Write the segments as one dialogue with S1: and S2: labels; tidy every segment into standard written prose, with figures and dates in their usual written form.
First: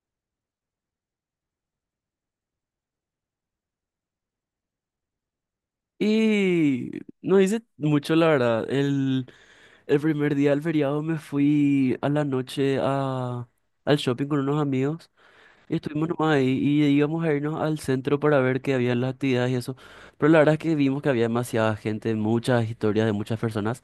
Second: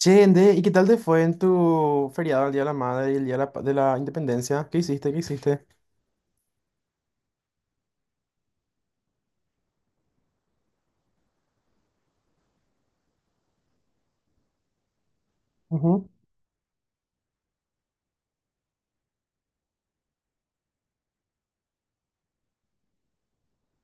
S1: Che, Ende, ¿y qué tal te fue en tu feriado el Día de la Madre y el Día de la Independencia? ¿Qué hiciste? ¿Qué hiciste?
S2: Y no hice mucho, la verdad. El primer día del feriado me fui a la noche al shopping con unos amigos. Y estuvimos
S1: Ujú.
S2: nomás ahí y íbamos a irnos al centro para ver qué había en las actividades y eso. Pero la verdad es que vimos que había demasiada gente, muchas historias de muchas personas.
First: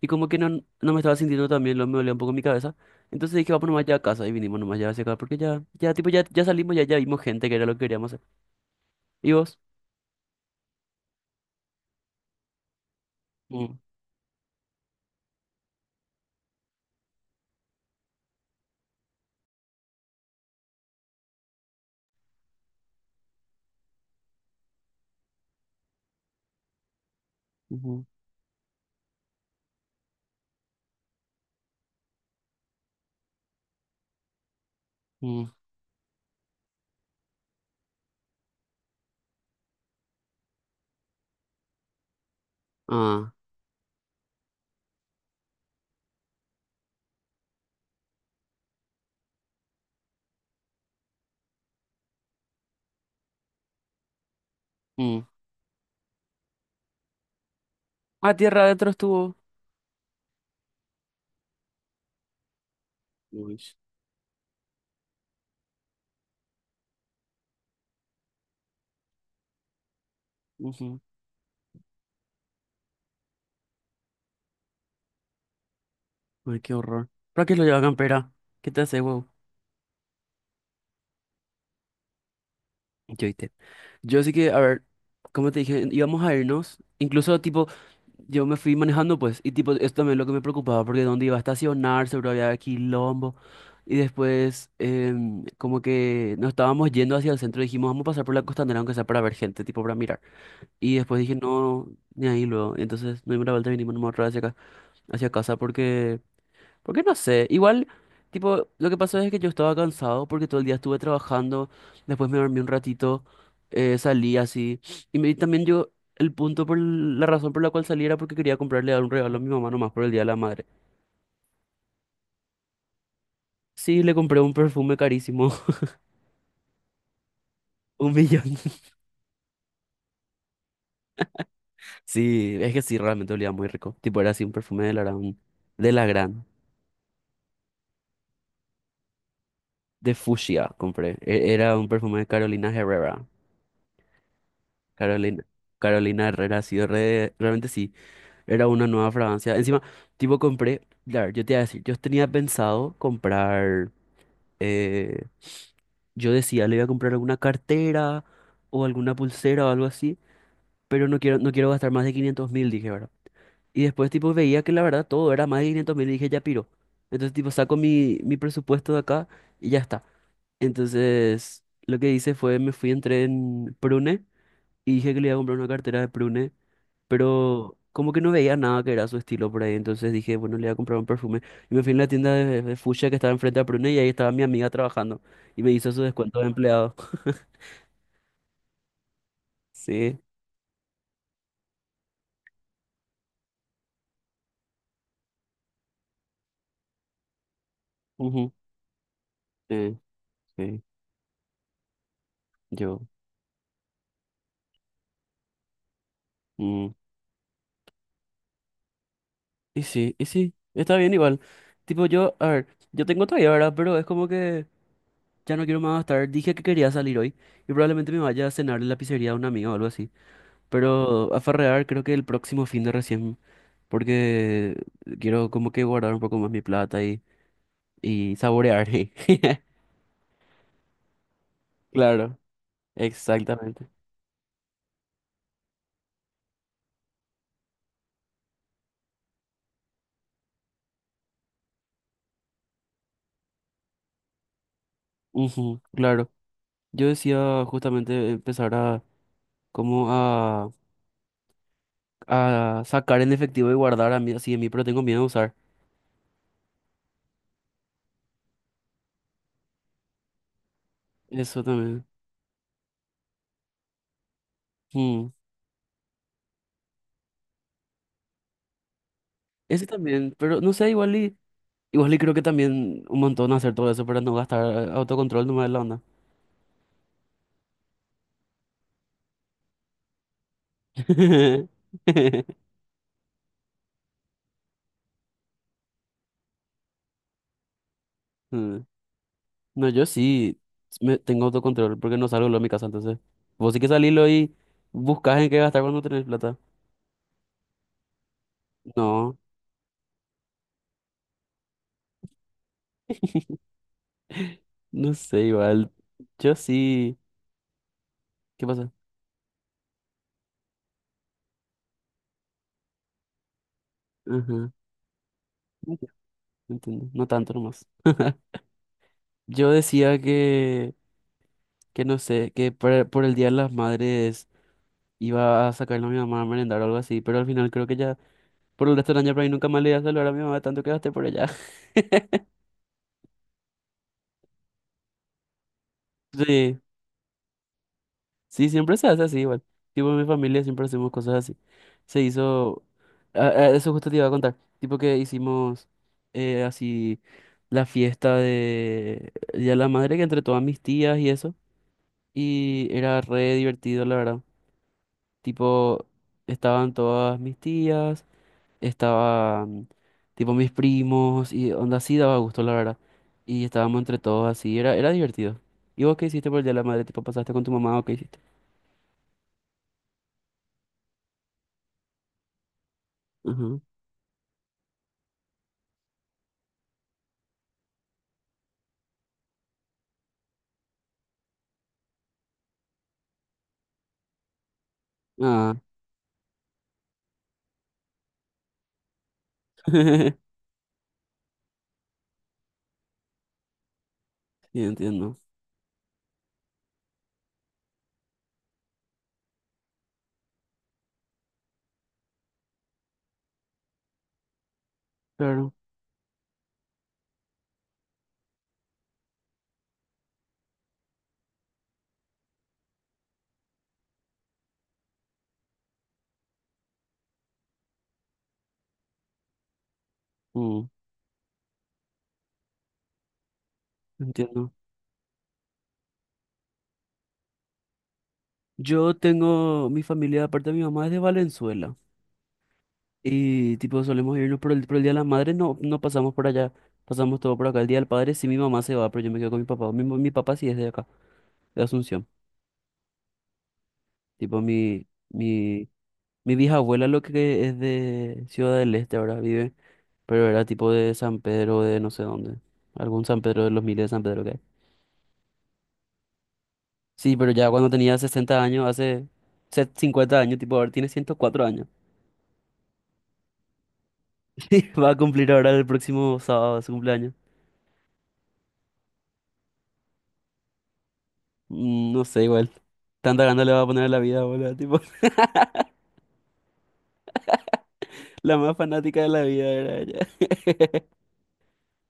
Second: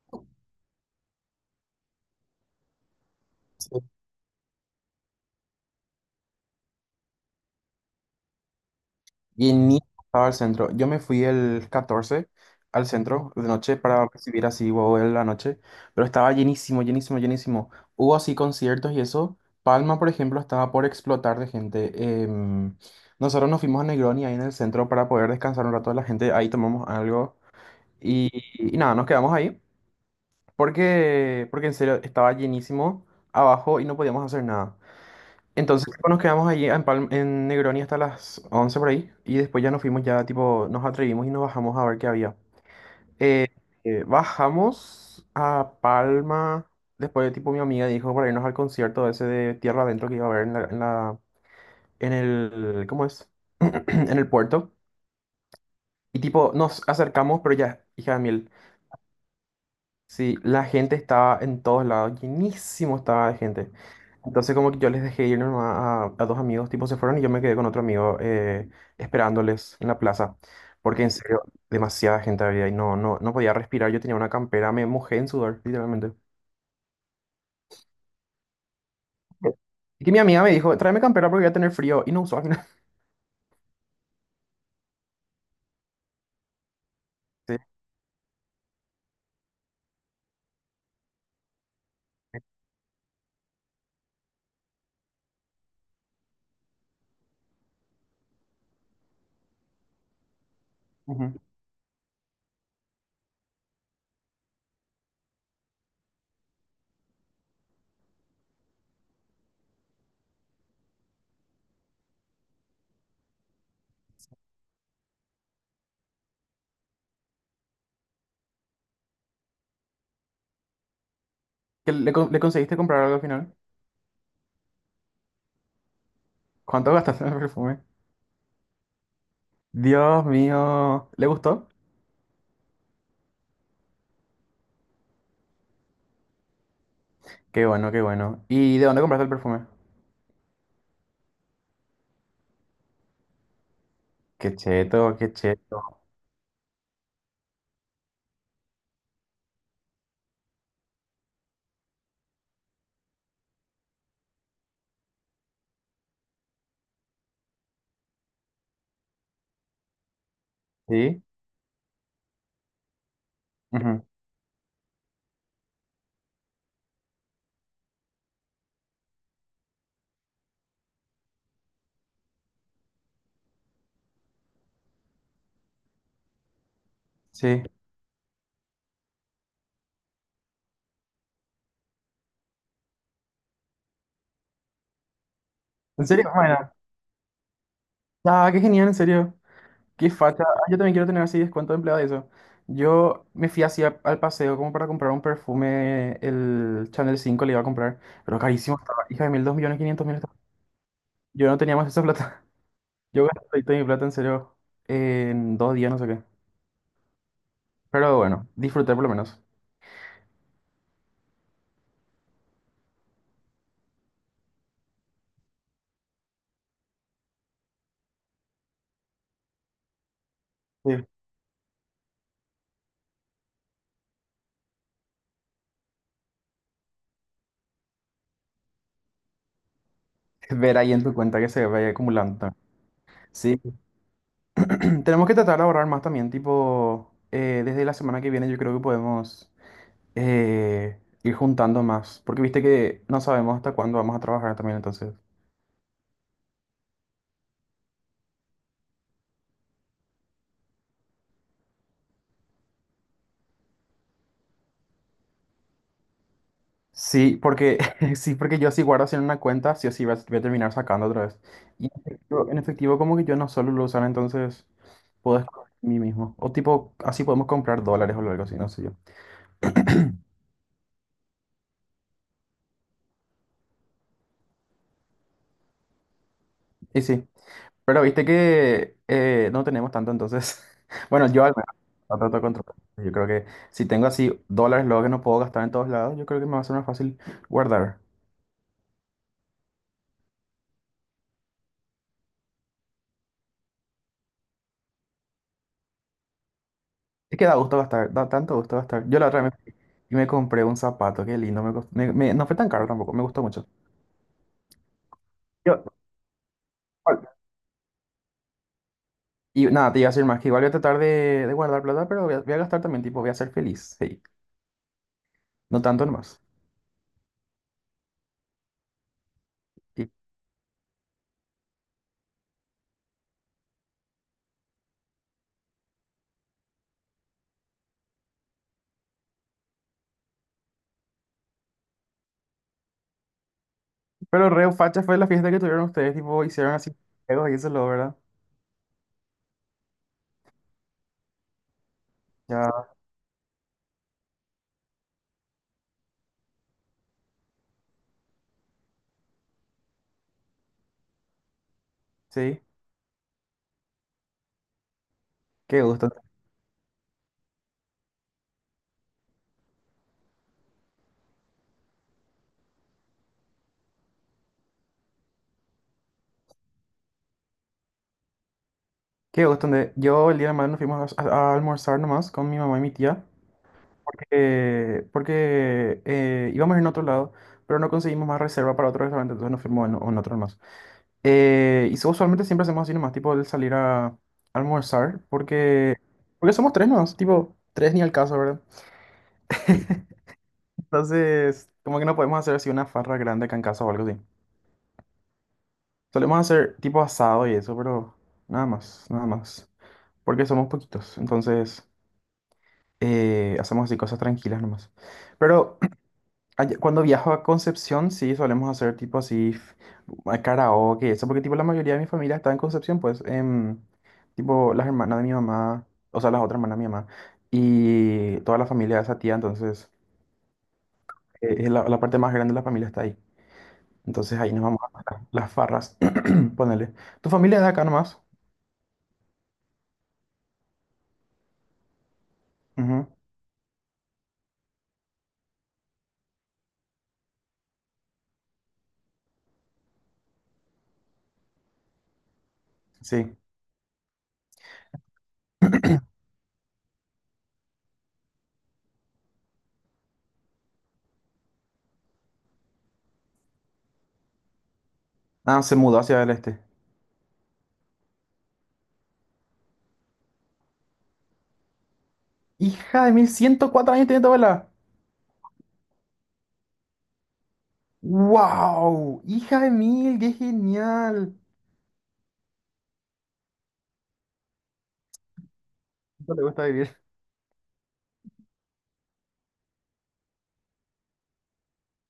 S2: Y como que no, no me estaba sintiendo tan bien, lo me dolía un poco mi cabeza. Entonces dije, vamos
S1: Sí.
S2: nomás ya a casa y vinimos nomás ya hacia acá porque ya, ya, tipo, ya, ya salimos, ya, ya vimos gente que era lo que queríamos hacer. ¿Y
S1: Y
S2: vos?
S1: ni estaba al centro. Yo me fui el 14 al centro de noche
S2: Mm,
S1: para recibir así huevo en la noche, pero estaba llenísimo, llenísimo, llenísimo. Hubo así conciertos y eso. Palma, por ejemplo, estaba por explotar de gente. Em, Nosotros nos fuimos a Negroni ahí en el centro para poder descansar un rato de la gente. Ahí tomamos algo
S2: ujú,
S1: y, y nada, nos quedamos ahí. Porque en serio estaba llenísimo abajo y no podíamos hacer nada.
S2: mm,
S1: Entonces tipo, nos quedamos allí en Negroni hasta las 11 por ahí, y después ya nos fuimos, ya tipo nos atrevimos y nos bajamos a ver qué había.
S2: ah.
S1: Eh, Bajamos a Palma, después tipo mi amiga dijo para irnos al concierto ese de Tierra Adentro que iba a haber en el, ¿cómo es? En el puerto. Y tipo nos acercamos, pero ya, hija de
S2: Ah,
S1: miel.
S2: tierra adentro estuvo.
S1: Sí, la gente estaba en todos lados, llenísimo estaba de
S2: Uy,
S1: gente. Entonces como que yo les dejé ir nomás a dos amigos, tipo se fueron y yo me quedé con otro amigo, esperándoles en la plaza,
S2: ujú.
S1: porque en serio, demasiada gente había y no podía respirar, yo tenía una campera, me mojé en sudor, literalmente.
S2: Ay, qué horror. ¿Para qué lo lleva campera? ¿Qué te hace, wow?
S1: Y que mi amiga me dijo, tráeme campera porque voy a tener frío y no usó al final.
S2: Yo, ¿viste? Yo sí que, a ver, como te dije, íbamos a irnos. Incluso,
S1: Sí.
S2: tipo, yo me fui manejando, pues, y, tipo, esto también es lo que me preocupaba, porque dónde iba a estacionar, seguro había quilombo. Y después, como que nos estábamos yendo hacia el centro, dijimos, vamos a pasar por la costanera, aunque sea para ver gente, tipo, para mirar. Y después dije,
S1: Ujú.
S2: no, ni ahí luego. Y entonces, no dimos la vuelta y vinimos nomás otra vez hacia acá, hacia casa, porque. Porque no sé, igual, tipo, lo que pasó es que yo estaba cansado porque todo el día estuve trabajando, después me dormí un ratito, salí así, y, me, y también yo, el punto por la razón por la cual salí era porque quería comprarle un regalo a mi mamá nomás por el Día de la Madre.
S1: ¿Que le conseguiste comprar algo al final?
S2: Sí, le compré un perfume carísimo.
S1: ¿Cuánto gastaste en el perfume?
S2: 1.000.000.
S1: Dios mío, ¿le gustó?
S2: Sí, es que sí, realmente olía muy rico. Tipo, era así un perfume de la gran, de la gran,
S1: Qué bueno, qué bueno. ¿Y de dónde compraste el perfume?
S2: de fucsia compré. Era un perfume de Carolina Herrera.
S1: Qué cheto, qué
S2: Carolina,
S1: cheto.
S2: Carolina Herrera, sí, realmente sí. Era una nueva fragancia. Encima, tipo, compré. Claro, yo te iba a decir, yo tenía pensado comprar. eh, yo decía, le voy a comprar alguna cartera o alguna pulsera o algo así. Pero no
S1: Sí.
S2: quiero, no quiero gastar más de 500.000, dije, ¿verdad? Y
S1: Ujú.
S2: después, tipo, veía que la verdad todo era más de 500.000 y dije, ya piro. Entonces, tipo, saco mi presupuesto de acá y ya está. Entonces, lo que hice fue, me fui, entré en Prune y dije que le iba a comprar una cartera de Prune,
S1: Sí.
S2: pero como que no veía nada que era su estilo por ahí, entonces dije, bueno, le voy a comprar un perfume. Y me fui en la tienda de Fuchsia que estaba enfrente a Prune y ahí estaba mi amiga trabajando y me hizo su
S1: ¿En serio?
S2: descuento de
S1: Bueno,
S2: empleado.
S1: ah, qué genial, en serio. Qué
S2: Sí,
S1: facha. Ah, yo también quiero tener así descuento de empleado de eso. Yo me fui así al paseo como para comprar un perfume, el Chanel 5 le iba a comprar, pero
S2: ujú,
S1: carísimo estaba. Hija de mil, dos millones
S2: sí,
S1: quinientos mil estaba.
S2: sí,
S1: Yo no tenía más esa plata.
S2: yo.
S1: Yo gasté toda mi plata, en serio, en 2 días, no sé qué.
S2: Mm.
S1: Pero bueno, disfruté por lo menos.
S2: Y sí, está bien igual. Tipo, yo, a ver, yo tengo todavía, ¿verdad? Pero es como que ya no quiero más gastar. Dije que quería salir hoy y probablemente me vaya a cenar en la pizzería de un amigo o algo así.
S1: Sí.
S2: Pero a farrear creo que el próximo fin de recién porque quiero como que guardar un poco más mi plata y saborear. ¿Eh?
S1: Ver ahí en tu cuenta que se vaya
S2: Claro,
S1: acumulando. Sí.
S2: exactamente.
S1: Tenemos que tratar de ahorrar más también, tipo, desde la semana que viene yo creo que podemos, ir juntando más, porque viste que no sabemos hasta cuándo vamos a trabajar también, entonces.
S2: Ujú, claro. Yo decía justamente empezar a como a sacar en efectivo y guardar a mí así de mí, pero tengo miedo a usar.
S1: Sí, porque sí, porque yo si guardo así en una cuenta, sí o sí voy a, terminar sacando otra vez.
S2: Eso
S1: Y
S2: también.
S1: en efectivo como que yo no suelo lo usar, entonces
S2: Mm,
S1: puedo escoger mí mismo. O tipo, así podemos comprar dólares o algo así, no sé yo.
S2: ese también, pero no sé, igual y, igual y creo que también un montón hacer todo eso para no gastar, autocontrol nomás de la onda.
S1: Y sí, pero viste que no tenemos tanto, entonces. Bueno, yo al menos no trato de controlar. Yo creo que si tengo así dólares, luego que no puedo gastar en todos lados, yo creo que me va a ser más fácil guardar.
S2: Mm. No, yo sí me tengo autocontrol porque no salgo luego de mi casa, entonces. Vos sí que salílo y buscas en qué gastar cuando tenés plata.
S1: Es que da gusto gastar, da tanto gusto gastar. Yo la
S2: No,
S1: otra vez me compré un zapato, qué lindo, me, cost- me- me- no fue tan caro tampoco, me gustó mucho.
S2: no sé,
S1: Yo,
S2: igual. Yo sí.
S1: igual-
S2: ¿Qué pasa?
S1: y nada, te iba a decir más, que igual voy a tratar de guardar plata, pero voy a gastar también, tipo, voy a ser feliz, sí,
S2: Ajá.
S1: no
S2: Enti-
S1: tanto nomás.
S2: Entiendo. No tanto nomás. Yo
S1: Y-
S2: decía que no sé, que por el Día de las Madres iba a sacarle a mi mamá a merendar o algo así, pero al final creo que ya por el resto del año por ahí nunca más le iba a saludar a mi mamá tanto que gasté por ella.
S1: pero re facha fue la fiesta que tuvieron ustedes, tipo, hicieron
S2: Sí.
S1: así juegos y eso, lo, ¿verdad?
S2: Sí, siempre se hace así igual. Tipo, en mi familia siempre hacemos cosas así. Se hizo...
S1: Ya,
S2: ah, ah, eso justo te iba a contar. Tipo que hicimos así la fiesta de Día de la Madre que entre todas mis tías y eso.
S1: sí,
S2: Y era re divertido, la verdad.
S1: qué
S2: Tipo,
S1: gusto.
S2: estaban todas mis tías, estaban tipo mis primos y onda así daba gusto, la verdad. Y estábamos entre todos así, era, era divertido. ¿Y vos qué hiciste por el Día de la Madre? ¿Tipo pasaste con tu mamá o qué hiciste?
S1: Qué gusto. Ande. Yo el día de mañana nos fuimos a almorzar nomás con mi mamá y mi tía,
S2: Ajá.
S1: porque íbamos a ir a otro lado, pero no conseguimos más reserva para otro restaurante, entonces nos fuimos en otro nomás. Usualmente siempre hacemos así nomás, tipo el salir a almorzar, porque somos tres nomás, tipo tres ni al caso, ¿verdad? Entonces, como que no podemos hacer así una farra grande acá en casa o algo así.
S2: Sí, entiendo.
S1: Solemos hacer tipo asado y eso, pero nada más, nada más, porque somos poquitos, entonces... hacemos así cosas tranquilas nomás.
S2: Claro.
S1: Pero cuando viajo a Concepción, sí solemos hacer tipo así karaoke, eso, porque tipo la mayoría de mi familia está en Concepción, pues, tipo las hermanas de mi mamá, o sea, las otras hermanas de mi mamá, y toda la familia de esa tía, entonces,
S2: Mm,
S1: es la parte más grande de la familia está ahí. Entonces ahí nos
S2: entiendo.
S1: vamos a las farras, ponele. ¿Tu familia es de acá nomás?
S2: Yo tengo mi familia, aparte de mi mamá, es de Valenzuela.
S1: Ujú.
S2: Y tipo, solemos irnos por el Día de la Madre, no, no pasamos por allá. Pasamos todo por acá. El Día del Padre, sí, mi mamá se va, pero yo me quedo con mi papá. Mi papá sí es de acá, de Asunción.
S1: Sí.
S2: Tipo, mi vieja abuela lo que es de Ciudad del Este ahora vive, pero era tipo de San Pedro, de no sé dónde. Algún San Pedro de los miles de San Pedro.
S1: Ah, se mudó hacia el este.
S2: Sí, pero ya cuando tenía 60 años, hace 50 años, tipo, ahora tiene 104 años.
S1: Hija de mil, 104 años tiene tu abuela.
S2: Sí, va a cumplir ahora el próximo sábado su cumpleaños.
S1: ¡Wow! ¡Hija de mil! ¡Qué genial!
S2: Mm, no sé, igual. Tanta gana le va a poner a la vida, boludo. Tipo,
S1: No le gusta vivir.
S2: la más fanática de la vida era ella.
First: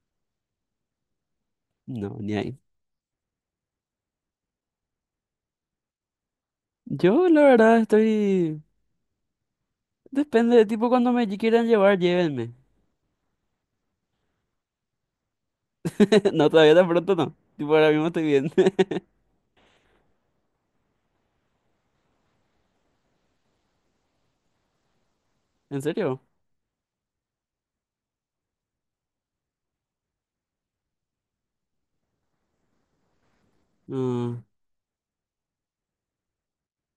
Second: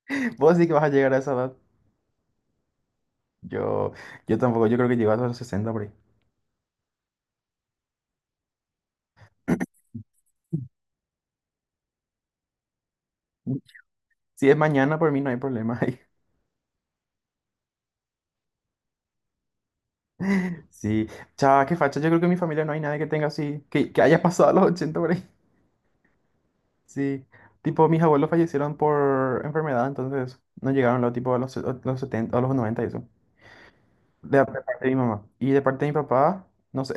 S1: Vos sí que vas a llegar a esa edad.
S2: No, ni ahí.
S1: Yo, yo tampoco, yo creo que llego a los 60, por ahí.
S2: Yo, la verdad, estoy... Depende de tipo cuando me quieran llevar, llévenme.
S1: Si es mañana, por mí no hay problema.
S2: No, todavía tan pronto no. Tipo, ahora mismo estoy bien.
S1: Sí. Chava, qué facha. Yo creo que en mi familia no hay nadie que tenga así, que haya pasado a los 80, por ahí.
S2: ¿En serio?
S1: Sí. Tipo, mis abuelos fallecieron por enfermedad, entonces no llegaron lo, tipo, a los, se- a los 70, a los 90 y eso. De,
S2: Mm,
S1: de parte de mi mamá. Y de parte de mi papá, no sé,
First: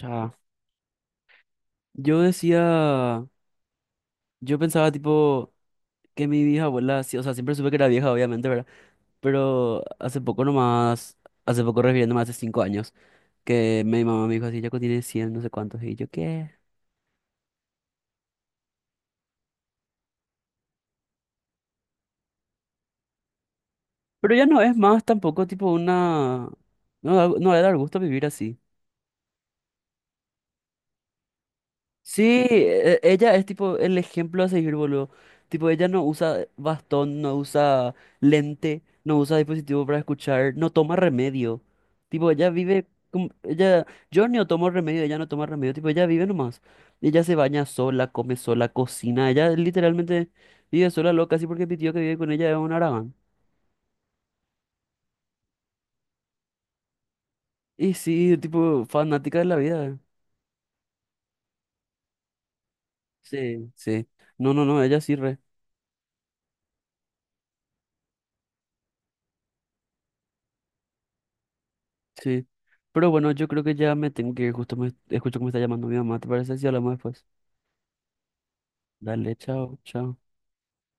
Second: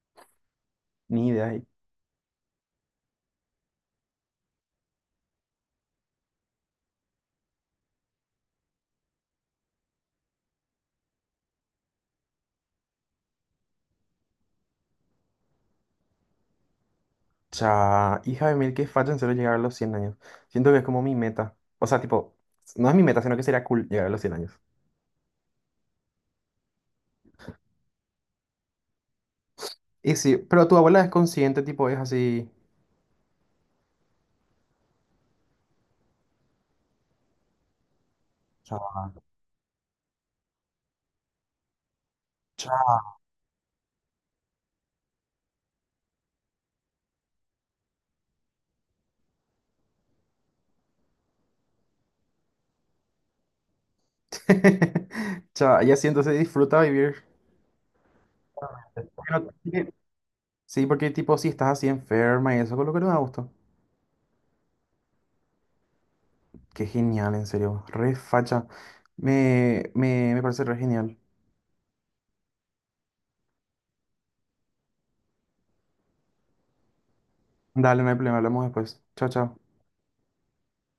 S2: ya.
S1: ni idea.
S2: Yo decía... Yo pensaba, tipo, que mi vieja abuela... sí, o sea, siempre supe que era vieja, obviamente, ¿verdad? Pero hace poco nomás, hace poco refiriéndome hace 5 años, que mi mamá me dijo así, Yaco tiene 100 no sé cuántos, y yo, ¿qué?
S1: O sea, hija de mil, que facha en serio llegar a los 100 años. Siento que es como mi meta. O sea, tipo, no es mi meta, sino que sería cool llegar a los
S2: Pero
S1: cien
S2: ya
S1: años.
S2: no es más tampoco tipo una... No, no debe dar gusto vivir así.
S1: Y sí, pero tu abuela es consciente, tipo, es
S2: Sí,
S1: así.
S2: ella es tipo el ejemplo a seguir, boludo. Tipo, ella no usa bastón, no usa
S1: Cha,
S2: lente, no usa dispositivo para escuchar, no toma remedio. Tipo, ella vive
S1: cha.
S2: como- ella, yo no tomo remedio, ella no toma remedio, tipo, ella vive nomás. Ella se baña sola, come sola, cocina, ella literalmente vive sola loca, así porque mi tío que vive con ella es un aragán.
S1: Cha, ella sí, entonces disfruta vivir.
S2: Y sí, tipo, fanática de
S1: Bueno,
S2: la vida.
S1: sí, porque tipo, si estás así enferma y eso, con lo que no da gusto.
S2: Sí, sí. No, no, no, ella sí, re.
S1: Qué genial, en serio. Re facha. Me parece re genial.
S2: Sí. Pero bueno, yo creo que ya me tengo que ir, justo me escucho que me está llamando mi mamá, ¿te parece? Si hablamos después.
S1: Dale, no hay problema, hablamos después. Chao,
S2: Dale,
S1: chao.
S2: chao, chao.